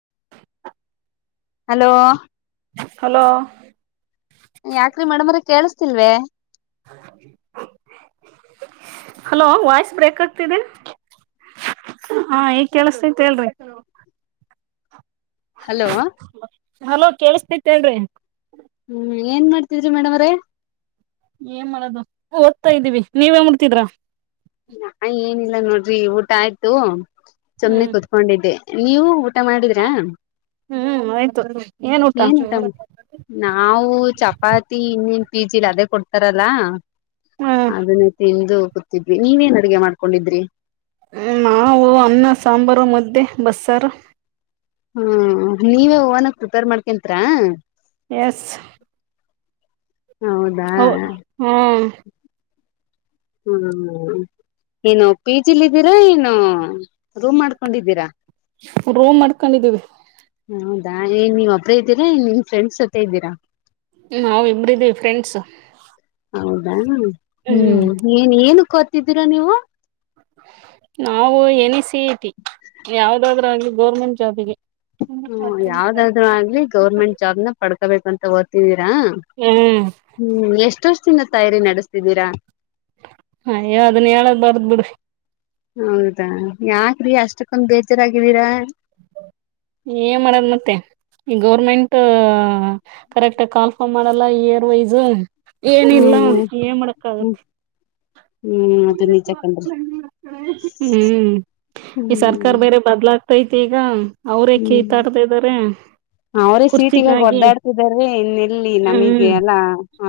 [unintelligible] [inaudible] hello hello ಯಾಕ್ರೀ madam ಅವ್ರೆ ಕೇಳಿಸಸ್ತಿಲ್ವ ಹಲೋ ವಾಯ್ಸ್ ಬ್ರೇಕ್ ಆಗ್ತಿದೆ ಹಾ ಈಗ್ ಕೆೇಳಸತೈತ್ ಹೇಳ್ರಿ ಹಲೋ ಹಲೋ ಕೇಳಸ್ತೇತಿ ಹೇಳ್ರಿ ಹ್ಮ್ ಏನ್ ಮಾಡ್ತಿದರಿ ಮೇಡಮ್ ಅವ್ರೆ ಏನ್ ಮಾಡೋದು ಓದ್ತಾ ಇದ್ದೀವಿ ನೀವೇನು ಮುಡ್ತಿದ್ರ ನಾ ಏನಿಲ್ಲ ನೋಡ್ರಿ ಊಟ ಆಯ್ತು ಸುಮ್ನೆ ಹ್ಮ್ ಕುೂತ್ಕೊಂಡಿದ್ದೆ ನೀವು ಊಟ ಮಾಡಿದ್ರಾ ಹ್ಮ್ ಆಯ್ತು ಏನ್ ಊಟ ಏನ [unintelligible] ನಾವು ಚಪಾತಿ ಇನ್ನನ್ [unintelligible] ಪಿ ಜಿಲಿ ಅದೇ ಕೊಡ್ತಾರಲ್ಲ ಹ್ಮ್ ಅದನ್ನೇ ತಿಂದು ಕೂತಿದ್ವಿ ನೀವೇನ್ ಅಡುಗೆ ಮಾಡ್ಕೊಂಡಿದ್ರಿ ನಾವ ಅನ್ನ ಸಾಂಬಾರು ಮದ್ದೆ ಬಸ್ಸಾರ ಹ್ಮ ನೀವೇ ಹೊನಾಗಿ ಪ್ರಿಪೇರ್ ಮಾಡ್ಕಂತರಾ ಎಸ್ ಹೌದಾ ಹ ಹ್ಮ್ ಹ್ಮ್ ಹ್ಮ್ ಏನು ಪಿ ಜಿಲ್ ಇದ್ದೀರಾ ಏನು ರೂಮ್ ಮಾಡ್ಕೊಂಡಿದ್ದೀರಾ ರೋಮ್ ಮಾಡ್ಕೊಂಡಿದ್ದೀವಿ ಹೌದಾ ಏನ್ ನೀವ್ ಒಬ್ರೇ ಇದ್ದೀರಾ ನಿಮ್ ಫ್ರೆಂಡ್ಸ್ ಜೊತೆ ಇದ್ದೀರಾ ನಾವ ಇಬ್ರಿದೀವಿ ಫ್ರೆಂಡ್ಸ್ ಹೌದಾ ಹ್ಮ್ ಏನ್ ಏನು ಕತಿದ್ದೀರಾ ನೀವು ನಾವು ಎನ ಸಿ ಇ ಟಿ ಯಾವ್ದಾದ್ರ ಗೌರ್ಮೆಂಟ್ ಜಾಬಿಗೆ ಹ್ಮ ಯಾವ್ದಾದ್ರು ಆಗ್ಲಿ ಗೌರ್ಮೆಂಟ್ ಜಾಬ್ನ ಪಡ್ಕೋಬೇಕಂತ ಓದ್ತ [unintelligible] ಹ್ಮ್ [unintelligible] ಹ್ಮ್ ಎಷ್ಟೋಷ್ಟ ದಿನ ತಯಾರಿ ನಡೆಸ್ತಿದ್ದೀರಾ ಹಯ ಅದನ್ನ ಹೇಳದ್ ಬರ್ದ್ ಬಿಡ್ರಿ ಹೌದಾ ಯಾಕ್ರೀ ಅಷ್ಟಕ್ಕೊಂದು ಬೇಜಾರಾಗಿದ್ದೀರಾ ಏನ್ ಮಾಡದ್ ಮತ್ತೆ ಈ ಗೌರ್ಮೆಂಟ್ ಕರೆಕ್ಟ್ ಕಾಲ್ಫಾರ್ಮ್ ಮಾಡಲ್ಲ ಇಯರ್ ವೈಸ್ ಏನಿಲ್ಲ ಹ್ಮ್ ಏ ಮಾಡಕ್ಕ ಹ್ಮ್ ಆಗತ್ತೆ ಹ್ಮ್ ಅದು ನಿಜ ಕಣ್ರಿ ಹ್ಮ್ ಈ ಸರ್ಕಾರ ಹ್ಮ್ ಬೇರೆ ಬದಲ [unintelligible] ತಿ ಈಗ ಅವ್ರ ಹ್ಮ್ ಕೀತಾಡ್ತಾ ಇದ್ದಾರೆ ಅವ್ರೇ ಸೀಟಿಗ ಒದ್ದಾಡ್ತಿದಾರ ಇನ್ನೆಲ್ಲಿ ನಮಗೆ ಹ್ಮ್ ಅಲ್ಲಾ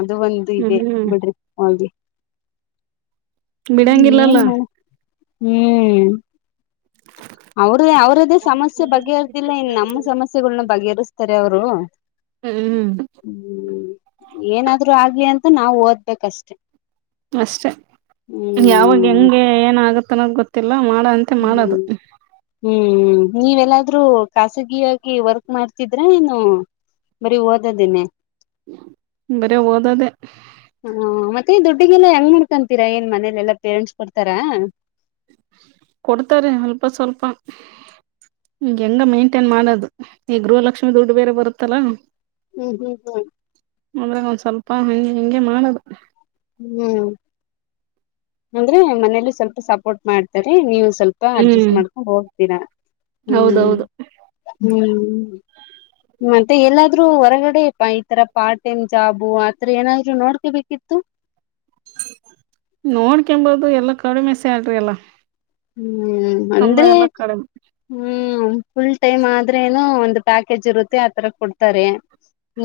ಅದು ಒಂದು ಇದೆ ಹ್ಮ್ ಬಿ [unintelligible] ಹಾಗೆ [unintelligible] [unintelligible] ಬಿಡಂಗಿಲ್ಲಲ್ಲ ಏನು ಹ್ಮ್ ಅವ್ರ ಅವ್ರದ್ದೇ ಸಮಸ್ಯೆ ಬಗೆಹರ್ದಿಲ್ಲ ಇನ್ನು ನಮ್ಮ ಸಮಸ್ಯೆಗಳ್ನ್ನ ಬಗೆಹರಿಸ್ತಾರೆ ಅವರು ಹ್ಮ್ ಹ್ಮ್ ಏನಾದ್ರು ಆಗಿಲಿ ಅಂತ ನಾವು ಓದ್ಬೇಕಷ್ಟೇ ಅಷ್ಟೆ ಯಾವಾಗ ಹ್ಮ್ ಹೆಂಗೆ ಏನ ಆಗುತ್ತನ್ನೋದು ಗೊತ್ತಿಲ್ಲ ಎಲ್ಲ ಮಾಡಂತೆ ಹ್ಮ್ ಮಾಡದು ಹ್ಮ್ ನೀವೆಲ್ಲಾದ್ರೂ ಖಾಸಗಿಯಾಗಿ ವರ್ಕ್ ಮಾಡ್ತಿದ್ರ ಏನು ಬರೀ ಓದದಿನನೆ ಬರೇ ಓದೋದೇ ಹಾ ಮತ್ತೆ ದುಡ್ಡಿಗೆಲ್ಲಾ ಹೆಂಗ್ ಮಾಡ್ಕೊಂತೀರಾ ಏನ್ ಮನೇಲೆ ಎಲ್ಲಾ ಪೇರೆಂಟ್ಸ್ ಕೊಡ್ತಾರ ಕೊಡ್ತಾರೆ ಅಲ್ಪ ಸ್ವಲ್ಪ ಹ ಹೆಂಗ ಮೇಂಟೇನ್ ಮಾಡೋದು ಈ ಗೃಹಲಕ್ಷ್ಮಿ ದುಡ್ಡು ಬೇರೆ ಬರುತ್ತಲ್ಲಾ ಹ್ಮ್ ಹ್ಮ್ ಅದ್ರಾಗ ಒಂದ್ ಸ್ವಲ್ಪ ಹಂಗೆ ಹಿಂಗೆ ಮಾಡದು ಹ್ಮ್ ಅಂದ್ರೆ ಮನೇಲಿ ಸ್ವಲ್ಪ ಸಪೋರ್ಟ್ ಮಾಡ್ತರೆ ನೀವು ಸ್ವಲ್ಪ ಹ್ಮ್ ಅಡ್ಜಸ್ಟ್ ಮಾಡ್ಕೊಂಡ್ ಹೋಗ್ತೀರಾ ಹ್ಮ್ ಹೌದೌದು ಹ್ಮ್ ಮತ್ತೆ ಎಲ್ಲಾದ್ರೂ ಹೊರಗಡೆ ಈತರ ಪಾರ್ಟ್ ಟೈಮ್ ಜಾಬು ಆತ್ರ ಏನಾದ್ರು ನೋಡ್ಕೋಬೇಕಿತ್ತು [inaudible] [unintelligible] ಎಲ್ಲಾ ಕಡಿಮೆ ಸ್ಯಾಲರಿ ಎಲ್ಲಾ ಹ್ಮ್ ಅಂದ್ರೆ ಹ್ಮ್ ಹ್ಮ್ ಫುಲ್ ಟೈಮ್ ಆದ್ರೇನ ಒಂದು ಪ್ಯಾಕೇಜ್ ಇರುತ್ತೆ ಆತರ ಕೊಡ್ತಾರೆ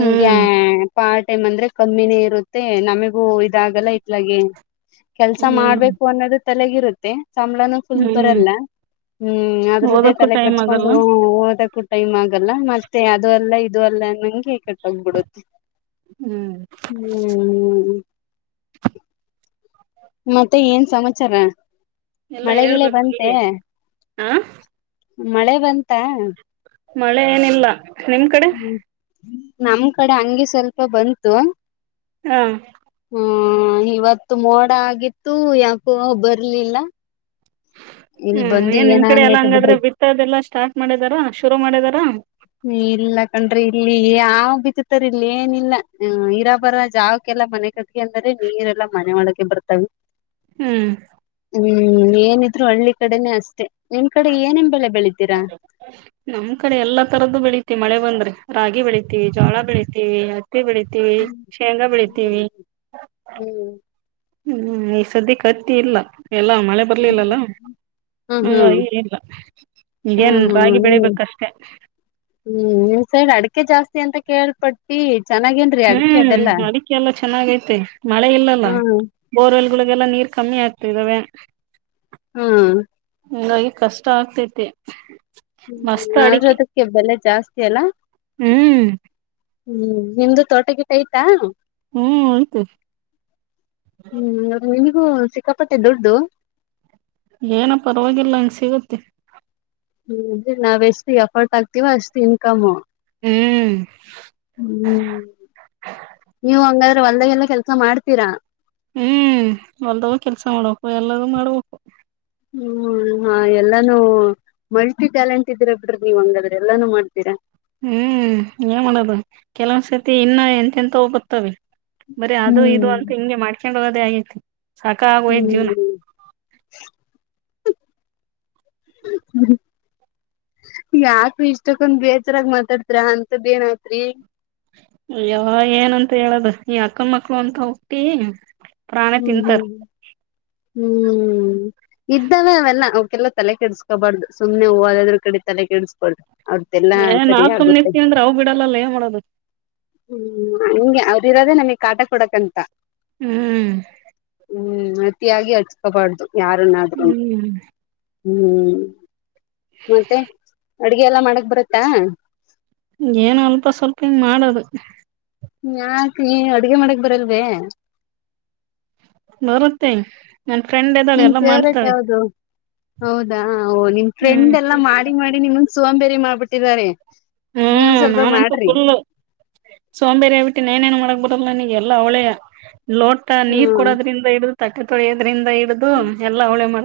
ಹ್ಮ್ ಪಾರ್ಟ್ ಟೈಮ್ ಅಂದ್ರೆ ಕಮ್ಮಿನೇ ಇರುತ್ತೆ ನಮಗೂ ಇದಾಗಲ್ಲ ಇಟ್ಲಗೆೆ ಕೆಲ್ಸ ಹ್ಮ್ ಮಾಡ್ಬೇಕು ಅನ್ನೋದು ತಲೆಗಿರುತ್ತೆ ಸಂಬಳ ಫುಲ್ [inaudible] ಹ್ಮ್ ಬರಲ್ಲ ಹ್ಮ್ ಅದ್ರದ್ದೇ ಓದಕ್ಕೂ ತಲೆ ಟೈಮ್ ಕೆಡಿಸ್ಕೊಂಡು ಆಗಲ್ಲ [unintelligible] ಟೈಮ್ ಆಗಲ್ಲ ಮತ್ತೆ ಅದು ಅಲ್ಲ ಇದು ಅಲ್ಲ ಅಂಗೆ ಕಟ್ಟ ಆಗ್ಬಿಡತ್ತೆ [inaudible] ಹ್ಮ್ ಹ್ಮ್ ಮತ್ತೆ ಏನ್ ಸಮಾಚಾರ ಎಲ್ಲ ಮಳೆಗಿಳೆ ಹೇಳ್ಬೇಕು ಬಂತೆ ನೀವೇ ಹ ಮಳೆ ಬಂತ ಮಳೆ ಏನಿಲ್ಲ ನಿಮ್ ಕಡೆ ಹ್ಮ್ ನಮ್ ಕಡೆ ಹಂಗೆ ಸ್ವಲ್ಪ ಬಂತು ಹಾ ಹ್ಮ್ ಇವತ್ತು ಮೋಡ ಆಗಿತ್ತು ಯಾಕೋ ಬರ್ಲಿಲ್ಲ ಇಲ್ ಹ್ಮ್ ಬಂದು ಏನ್ ನಿಮ್ ಏನ ಕಡೆ ಎಲ್ಲ ಹಂಗೈತೆ ಬಿಡ್ರಿ ಹಂಗಾದ್ರೆ ಬಿತ್ತದೆ ಎಲ್ಲಾ ಸ್ಟಾರ್ಟ್ ಮಾಡಿದಾರ ಶುರು ಮಾಡಿದಾರ ಹ್ಮ ಇಲ್ಲ ಕಣ್ರಿ ಇಲ್ಲಿ ಯಾವ್ ಬಿತ್ತತರ್ ಇಲ್ಲಿ ಏನಿಲ್ಲ ಇರಾಬರ ಜಾವಕಲ್ಲ ಎಲ್ಲ ಮನೆ ಕಟ್ಗೆ ಅಂದರೆೆ ನೀರೆಲ್ಲಾ ಮನೆ ಒಳಗೆ ಬರ್ತವೆ ಹ್ಮ್ ಹ್ಮ್ ಏನಿದ್ರು ಹಳ್ಳಿ ಕಡೆನೇ ಅಷ್ಟೇ ನಿಮ್ ಕಡೆ ಏನೇನ್ ಬೆಳೆ ಬೆಳಿ ನಮ್ ಕಡೆ ಎಲ್ಲಾ ತರದ್ದು ಬೆಳಿ ಮತ್ತ ಮಳೆ ಬಂದ್ರೆ ರಾಗಿ ಬೆಳಿತೀವಿ ಜೋಳ ಬೆಳೀತಿವಿ ಹತ್ತಿ ಬೆಳಿತೀವಿ ಹ್ಮ್ ಶೇಂಗಾ ಬೆಳಿತೀವಿ ಹ್ಮ್ ಹ್ಮ್ ಈ ಸದ್ಯಕ್ಕೆತ್ತಿ ಇಲ್ಲ ಎಲ್ಲಾ ಮಳೆ ಬರ್ಲಿಲ್ಲಲ್ಲ ಹ್ಮ್ ಅಂಗಾಗಿ ಇಲ್ಲ ಹ್ಮ್ ಏನ್ ಹ್ಮ್ ರಾಗಿ ಬೆಳಿಬೇಕಷ್ಟೆ ಹ್ಮ್ ನಿಮ್ಮ್ ಸೈಡ್ ಅಡಿಕೆ ಜಾಸ್ತಿ ಅಂತ ಕೇಳ್ಪಟ್ಟಿ ಚೆನ್ನಾಗೇನ್ರೀ ಅಡಿಕೆ ಅದೆಲ್ಲಾ ಹ್ಮ್ ಅದಕ್ಕೆ ಎಲ್ಲ ಚೆನ್ನಾಗೈತೆ ಮಳೆ ಇಲ್ಲಲ್ಲ ಹ್ಮ್ ಬೋರ್ವೆಲ್ಗಳಿಗೆಲ್ಲಾ ನೀರ್ ಕಮ್ಮಿ ಆಗ್ತ ಇದಿದ್ದಾವೆ ಹ್ಮ್ ಹಂಗಾಗಿ ಕಷ್ಟ ಆಗ್ತೈತಿ ಹ್ಮ್ ಮಸ್ತ್ ಅದ್ರು ಅಡಿಕೆ ಅದಕ್ಕೆ ಬೆಲೆ ಜಾಸ್ತಿ ಅಲ್ಲ ಹ್ಮ್ ಹ್ಮ್ ನಿಮ್ದು ತೋಟ ಟೈಟ್ ಐತ ಹ್ಮ್ ಅಯ್ತೆ ನಿಮಗೂ ಹ್ಮ್ ಸಿಕ್ಕಾಪಟ್ಟೆ ದುಡ್ಡು ಏನ ಪರವಾಗಿಲ್ಲ ಹಂಗ ಸಿಗತ್ತೆ [unintelligible] ನಾವ್ ಎಷ್ಟು ಎಫೋರ್ಟ್ ಆಗ್ತಿವ ಅಷ್ಟು ಇನ್ಕಮು ಹ್ಮ್ ಹ್ಮ್ [inaudible] ನೀವು ಅಂಗ ಹೊಲದಗೆಲ್ಲ ಕೆಲ್ಸ ಮಾಡ್ತೀರಾ ಹ್ಮ್ ಹೊಲ್ದಗ ಕೆಲ್ಸ ಮಾಡ್ಬೇಕು ಎಲ್ಲದೂ ಮಾಡ್ಬೇಕು ಹ್ಮ್ ಹಾ ಎಲ್ಲಾನೂ ಮಲ್ಟಿ ಟ್ಯಾಲೆಂಟ್ ಇದೀರ ಬಿಡ್ರಿ ನೀವ್ ಹಂಗಾದ್ರ ಎಲ್ಲಾನು ಮಾಡ್ತೀರಾ ಹ್ಮ್ ಏನ್ ಮಾಡೋದು ಕೆಲವೊಂದ್ ಸತಿ ಇನ್ನ ಎಂತ ಎಂತವೊ ಬತ್ತವೆ ಬರೀ ಅದು ಇದು ಹ್ಮ್ ಅಂತ ಹಿಂಗೆ ಮಾಡ್ಕೊಂಡ್ ಹೋಗೋದೇ ಆಗೈತಿ ಸಾಕಾಗಿ ಹೋಗಿದೆ ಜೀವನ ಹ್ಮ್ [unintelligible] ಯಾಕ್ರಿ ಇಷ್ಟಕ್ಕೊಂದ್ ಬೇಜರಾಗ್ ಮಾತಾಡ್ತ್ರ ಅಂತದ್ ಏನ್ಯತ್ರಿ ಯೊ ಏನಂತ ಹೇಳದು ಈ ಅಕ್ಕನ್ ಮಕ್ಳು ಅಂತ ಹುಟ್ಟಿ ಪ್ರಾಣ ಹ್ಮ್ ತಿಂತಾರ್ ಹ್ಮ್ ಹ್ಮ್ ಇದ್ದಾವೆ ಅವೆಲ್ಲ ಅವಕೆಲ್ಲ ತಲೆ ಕೆಡ್ಸ್ಕೋಬಾರ್ದು ಸುಮ್ನೆ ಹೂವ ಅದ್ರ ಕಡೆ ತಲೆ ಕೆಡಸ್ಬಾರ್ದು ಅವ್ರ್ದೆಲ್ಲಾ ಏ ಸರಿ ನಾವ್ ಸುಮ್ನೆ ಆಗುತ್ತೆ ಇರ್ತೀವಿ ಅಂದ್ರೆ ಅವು ಬಿಡಲ್ಲಲ್ಲ ಏನ್ ಮಾಡೋದು [unintelligible] ಅವ್ರಿರೋದೇ ನಮಿಗ್ ಕಾಟ ಕೊಡಕಂತ ಹ್ಮ್ ಹ್ಮ್ ಅತಿಯಾಗಿ ಹಚ್ಕಬಾರ್ದು ಯಾರನ್ನಾದರುನು ಹ್ಮ್ ಹ್ಮ್ ಮತ್ತೆ ಅಡ್ಗೆ ಎಲ್ಲ ಮಾಡಕ್ ಬರುತ್ತಾ ಏನು ಅಲ್ಪ ಸ್ವಲ್ಪ ಹಿಂಗ್ ಮಾಡದು ಯಾಕೆ ಅಡ್ಗೆ ಮಾಡಕ್ ಬರಲ್ವೇ ಬರುತ್ತೆ ನನ್ ಫ್ರೆಂಡ್ ಇದ್ದಾಳೆ ನಿನ್ ಎಲ್ಲ ಫೇವ್ರೇಟ್ ಮಾಡ್ತಾಳೆ ಯಾವ್ದು ಹೌದಾ ಓ ನಿಮ್ ಹ್ಮ್ ಫ್ರೆಂಡ್ ಎಲ್ಲಾ ಮಾಡಿ ಮಾಡಿ ನಿಮನ್ ಸೊಂಬೇರಿ ಮಾಡ್ಬಿಟ್ಟಿದ್ದಾರೆ ನೀವು ಹ್ಮ್ ಸ್ವಲ್ಪ ನಾನಂತೂ ಮಾಡ್ರಿ ಫುಲ್ ಸೋಂಬೇರಿಯೇಬಿಟ್ಟೀನಿ [unintelligible] ನೇನ್ ಮಾಡಕ್ಬು ನನಗೆಲ್ಲ ಅವಳೆಯ ಲೋಟ ನೀರ್ ಕೊಡೋದ್ರಿಂದ ಇಡಿದು ತಟ್ಟೆ ತೊಳ್ ಹ್ಮ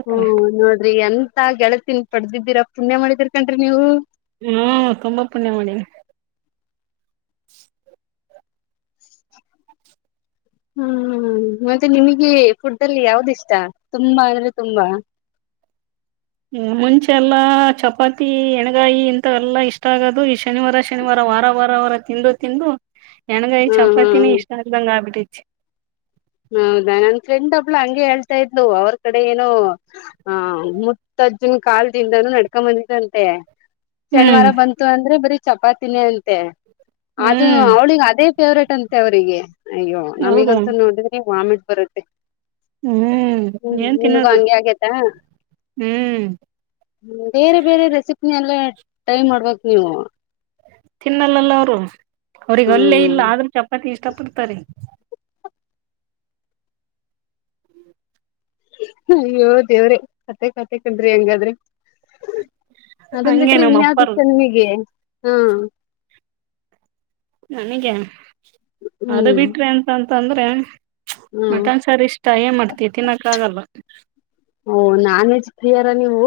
ಹ್ಮ್ ನೋಡ್ರಿ ಎಂತ ಗೆಳತನ್ ಪಡೆದಿದ್ದೀರಾ ಪುಣ್ಯ ಮಾಡಿದಿರ್ ಕನ್ರಿ ನೀವು ಹ್ಮ್ ತುಂಬ ಪುಣ್ಯ ಮಾಡಿನಿ [inaudible] ಹ್ಮ್ ಮತ್ತೆ ನಿಮಿಗೆ ಫುಡ್ ಅಲ್ಲಿ ಯಾವ್ದ್ ಇಷ್ಟ ತುಂಬಾ ಅಂದ್ರೆ ತುಂಬಾ [inaudible] ಹ್ಮ ಮುಂಚೆ ಎಲ್ಲಾ ಚಪಾತಿ ಎಣಗಾಯಿ ಇಂತ ಎಲ್ಲಾ ಇಷ್ಟ ಆಗೋದು ಈ ಶನಿವಾರ ಶನಿವಾರ ವಾರ ವಾರ ವರ ತಿಂದು ತಿಂದು ಹೆಣಗೈ ಹ್ಮ್ ಹ್ಮ್ ಚಪಾತಿನೇ ಇಷ್ಟ ಆಗ್ದಂಗ ಆಗ್ಬಿಟ್ಟಿತಿ ಹೌದಾ ನನ್ ಫ್ರೆಂಡ್ ಒಬ್ಳು ಹಂಗೆ ಹೇಳ್ತಾ ಇದ್ಲು ಅವ್ರ ಕಡೆ ಏನೋ ಆ ಮುತ್ ಅಜ್ಜನ್ ಕಾಲ್ದಿಂದಾನು ನಡ್ಕೊ ಬಂದಿದಂತೆ ಹ್ಮ್ ಶನಿವಾರ ಬಂತು ಅಂದ್ರೆ ಬರೀ ಚಪಾತಿನೇ ಅಂತೆ ಅದು ಹ್ಮ್ ಅವ್ಳಿಗೆ ಅದೇ ಫೇವ್ರೇಟ್ ಟಂತೆ ಅವರಿಗೆ ಅಯ್ಯೋ ಹೌದು ನಮೀಗಂತೂ ನೋಡಿದ್ರಿ ವಾಮಿಟ್ ಬರುತ್ತೆ ಹ್ಮ್ ಹ್ಮ್ ಏನ್ ನಿಮ್ಗೂ ತಿನ್ನೋದು ಹಂಗೆ ಆಗೇತ ಹ್ಮ್ ಬೇರೆ ಬೇರೆ ರೆಸಿಪಿನೆಲ್ಲ ಟ್ರೈ ಮಾಡ್ಬೇಕು ನೀವು ತಿನ್ನಲ್ಲಲ್ಲ ಅವ್ರು ಅವ್ರಿಗೆ ಅಲ್ಲೇ ಇಲ್ಲ ಹ್ಮ್ ಆದ್ರೂ ಚಪಾತಿ ಇಷ್ಟ ಪಡ್ತಾರೆ ಅಯ್ಯೋ ದೇವ್ರೆ ಕತೆೆ ಕತೆೆ ಕಂಡ್ರಿ ಹೆಂಗಾದ್ರೆ ಅದನ್ ಹಂಗೆ ಬಿಟ್ರೆ ನಮ್ಮ ಇನ್ಯಾವ್ದ್ ಅಪ್ಪಾರ ಇಷ್ಟ ನಿಮಿಗೆ ಹಾ ನನಗೆ ಅದು ಹ್ಮ್ ಬಿಟ್ರಿ ಅಂತ್ ಅಂತಂದ್ರೆ ಹ್ಮ್ ಮಟನ್ ಸಾರ್ ಇಷ್ಟ ಏನ್ ಮಾಡ್ತಿ ತಿನ್ನಕ್ ಆಗಲ್ಲ ಓ ನಾನ್ವೆಜ್ ಪ್ರಿಯರ ನೀವು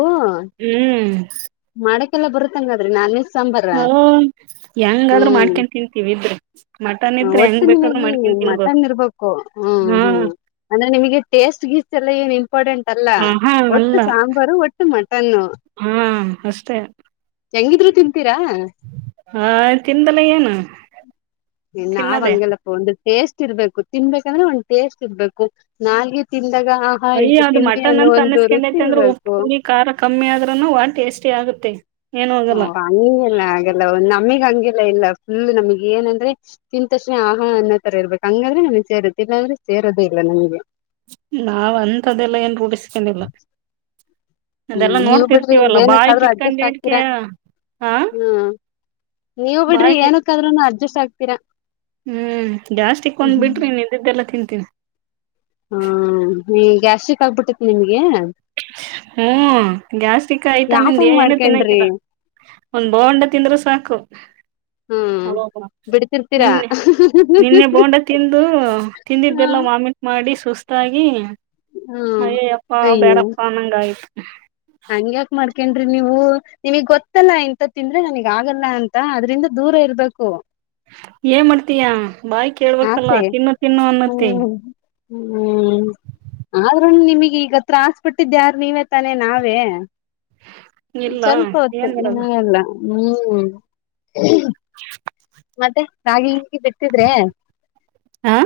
ಹ್ಮ್ ಮಾಡಕೆಲ್ಲ ಬರುತ್ ಅಂಗಾದ್ರೆ ನಾನ್ವೆಜ್ ಒ ಹೆಂಗಾದ್ರು ಹ್ಮ್ ಮಾಡ್ಕೆನ್ಇದ್ರ್ ತಿಂತೀವಿ ಇದ್ರೆ ಮಟನ್ ಇದ್ರೆ ಒಟ್ಟು ಹೆಂಗ್ ಬೇಕಾದ್ರು ಮಾಡ್ಕ ನಿಮಗೆ ಮಟನ್ ಇರ್ಬೇಕು ಹ್ಮ ಹ್ಮ್ ಅಂದ್ರೆ ನಿಮಿಗೆ ಟೇಸ್ಟ್ ಎಲ್ಲ ಏನ್ ಇಂಪಾರ್ಟೆಂಟ್ ಅಲ್ಲ ಹ ಹಾ ಒಟ್ಟು ಅಲ್ಲ ಸಾಂಬಾರು ಒಟ್ಟು ಮಟನ್ನು ಹಾ ಅಷ್ಟೇ ಹೆಂಗಿದ್ರು ತಿಂತ್ ಹಾ ತಿಂದ್ ಲ ಏನು ಎ ನಾವ್ ತಿನ್ನದೇ ಅಂಗಲ್ಲಪಾ ಒಂದೆ ಟೇಸ್ಟ್ ಇರ್ಬೇಕು ತಿನ್ಬೇಕಂದ್ರೆ ಒಂದ್ ಟೇಸ್ಟ್ ಇರ್ಬೇಕು ನಾಲ್ಗೆ ತಿನ್ ಅಯ್ಯ ಅದು ಮಟನ್ ಅಂತ ರುಚಿ ಅನ್ನಸ್ಕಂಡಐತೆ ಅಂದ್ರ ಉಪ್ ಇರ್ಬೇಕು ಹುಳಿ ಖಾರ ಕಮ್ಮಿ ಆದ್ರೂನು ಟೇಸ್ಟಿ ಆಗುತ್ತೆ ಏನ್ ಹೋಗಲ್ಲ ಹ ಹಗೆಲ್ಲ ಹಾಗಲ್ಲ ಒಂದ್ ನಮಿಗ್ ಹಂಗೆ ಇಲ್ಲ ಇಲ್ಲ ಫುಲ್ ನಮ್ಗೆ ಏನಂದ್ರೆ ತಿಂದ್ ಕ್ಷಣ ಆಹಾ ಅನ್ನೋ ತರ ಇರ್ಬೇಕು ಹಂಗಾದ್ರೆ ನಮಿಗೆ ಸೇರುತ್ತೆ ಇಲ್ಲಾಂದ್ರೆ ಬೇರೋದೇ ಇಲ್ಲ ನಮಗೆ ನಾವ ಅಂತದೆಲ್ಲ ಏನ್ ರೂಢಿಸ್ಕೊಂಡಿಲ್ಲ ಹ್ಮ್ ಅದೆಲ್ಲಾ ನೀವ್ ಬಿಡ್ರಿ ನೋಡ್ತಿರ್ತೀವಲ್ಲ ಬಾಯಿ ಏನಕ್ಕಾದ್ರೂ ಕ ಅಡ್ಜಸ್ಟ್ ಇಟ್ಕೊಂಡಡ್ಕ ಆಗ್ತೀರಾ ಹಾ ಹ್ಮ್ ನೀವ್ ಬಿಡ್ರಿ ಬಾಯಿ ಏನಕ್ಕಾದ್ರೂನು ಅಡ್ಜಸ್ಟ್ ಆಗ್ತೀರಾ ಹ್ಮ್ ಗ್ಯಾಸ್ಟ್ರಿಕ್ ಒಂದ್ ಬಿಟ್ರೆ ಇನ್ನು ಇದ್ದಿದೆಲ್ಲ ತಿಂತೀನಿ ಹ್ಮ ಈ ಗ್ಯಾಸ್ಟ್ರಿಕ್ ಆಗ್ಬಿಟ್ಟೇತಿ ನಿಮ್ಗೆ ಹ್ಮ್ ಗ್ಯಾಸ್ಟ್ರಿಕ್ ಐಟಮ್ ದು ಯಾಕಂಗ್ ಏನು ಮಾಡ್ಕೊಂಡ್ರಿ ತಿನ್ನಂಗಿಲ್ಲ ಒಂದ್ ಬೋಂಡ ತಿಂದ್ರೂ ಸಾಕು ಹ್ಮ್ ಬಿಡ್ತಿರ್ತೀರಾ ನಿನ್ನೆ ನಿನ್ನೆ ಬೋಂಡ ತಿಂದು ಹ ತಿಂದಿದ್ದಲ್ಲ ವಾಮಿಟ್ ಮಾಡಿ ಸುಸ್ತಾಗಿ ಹ್ಮ್ ಅಯೇ ಅಪ್ಪಾ ಬೇಡಪ್ಪ ಅನ್ನಂಗ ಆಯ್ತ್ ಹಂಗ್ಯಾಕ ಮಾಡ್ ಯಾಕೇನ ನೀವು ನಿಮಗ್ ಗೊತ್ತಲ್ಲ ಇಂತ ತಿಂದ್ರೆ ನನಗ್ ಆಗಲ್ಲ ಅಂತ ಅದ್ರಿಂದ ದೂರ ಇರ್ಬೇಕು ಏನ್ ಮಾಡ್ತೀಯ ಬಾಯ್ ಕೇಳ್ಬೇಕಲ್ಲ ಆಸೆ ತಿನ್ನು ತಿನ್ನು ಅನ್ನತ್ತೇ ಹ್ಮ್ ಹ್ಮ್ ಆದ್ರ ನಿಮಗ್ ಈಗ ಹತ್ರ ಆಸ್ಪಿಟ್ಟಿದ್ದೆ ಯಾರ ನೀವೇ ತಾನೆ ನಾವೇ ಇಲ್ಲ ಸ್ವಲ್ಪ ಹೊತ್ತು ಏನ್ ನ ಮಾಡೋದು ಎಲ್ಲ ಹ್ಮ್ [inaudible] ಮತ್ತೆ ರಾಗಿ ಹೀಗೆ ಬಿಟ್ಟಿದ್ರೆ ಹಾ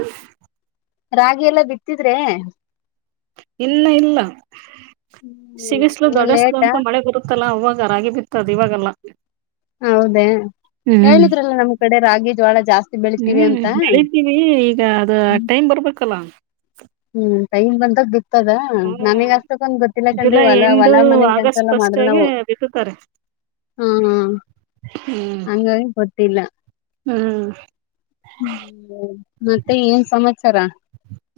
ರಾಗಿ ಎಲ್ಲಾ ಬಿತ್ತಿದ್ರೆ ಇಲ್ಲ ಇಲ್ಲ ಹ್ಮ್ ಸಿಗಿಸ್ಲು ಇನ್ನು ದೊಡಸ್ ಲೇಟಾ ಅಂತ ಮಳೆ ಬರುತ್ತಲ್ಲ ಅವಾಗ ರಾಗಿ ಬಿತ್ತದ ಇವಾಗೆಲ್ಲ ಹೌದೇ ಹ್ಮ್ ಹೇಳಿದ್ರಲ್ಲ ನಮ್ಮ್ ಕಡೆ ರಾಗಿ ಜೋಳ ಜಾಸ್ತಿ ಬೆಳಿತೀವಿ ಹ್ಮ್ ಅಂತ ಬೆಳೀತಿವಿ ಈಗ ಅದ ಟೈಮ್ ಬರ್ಬೇಕಲ್ಲ ಹ್ಮ್ ಟೈಮ್ ಬಂದಾಗ ಬಿ ಹತದಾ ನಮಗ್ ಹ್ಮ್ ಅಸ್ತಕೊಂದ್ ಗೊತ್ತಿಲ್ಲ ಕಂಡ್ರಿ ಜುಲೈ ಹೊಲಾ ಎಂಡು ಹೊಲ ಮನೆಗ್ ಕೆಲ್ಸ ಆಗಸ್ಟ್ ಎಲ್ಲ ಫಸ್ಟ್ ಮಾಡ್ರ ಆಗಿ ನಾವವು ಬಿತ್ತುತ್ತಾರೆ ಹಾ ಹಾ ಹ್ಮ್ ಹಂಗಾಗಿ ಗ ಹ್ಮ್ ಗ ಮತ್ತೆ ಏನ್ ಸಮಾಚಾರ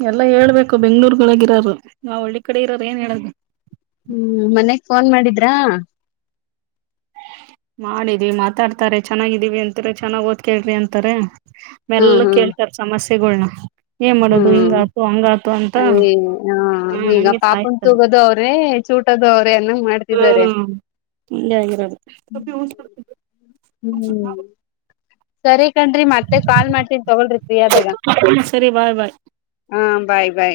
ಎಲ್ಲ ಹೇಳ್ಬೇಕು ಬೆಂಗ್ಳೂರ್ೊಳಗ ಇರರು ನಾವ್ ಹಳ್ಳಿ ಕಡೆ ಇರಾರ ಏನ್ ಹೇಳಬೇಕು ಹ್ಮ್ ಮನ್ಗ್ ಫೋನ್ ಮಾಡಿದ್ರಾ ಮಾಡಿದ್ವಿ ಮಾತಾಡ್ತಾರೆ ಚೆನ್ನಾಗಿದೀವಿ ಅಂತೇಳ ಚೆನ್ನ್ ಓದ್ ಕೇಳ್ರಿ ಅಂತಾರೆ ಹ್ಮ್ ಎಲ್ಲರೂ ಹ್ಮ್ ಕೇಳ್ತಾರೆ ಸಮಸ್ಯೆಗಳನ್ನ ಏನ್ ಮಾಡೋದು ಹ್ಮ್ ಹಿಂಗಾತು ಹಂಗಾತು ಅಂತ ಅಯೇ ಹಾ ಹ ಈಗ ಹಂಗೆ ಪಾಪನ್ ಸಾಯಿಸ್ತಾರೆ ತಗೋದು ಅವ್ರೆ ಚೂಟದ ಹ್ಮ ಮುಜಾಗಿರೋದು ಹ್ಮ್ ಸರಿ ಕಣ್ರೀ ಮತ್ತೆ ಕಾಲ್ ಮಾಡ್ತನಿ ತಗೋಳಿ ಫ್ರೀ ಆದಾಗ ಸರಿ ಬಾಯ್ ಬಾಯ್ ಹ ಬಾಯ್ ಬೈ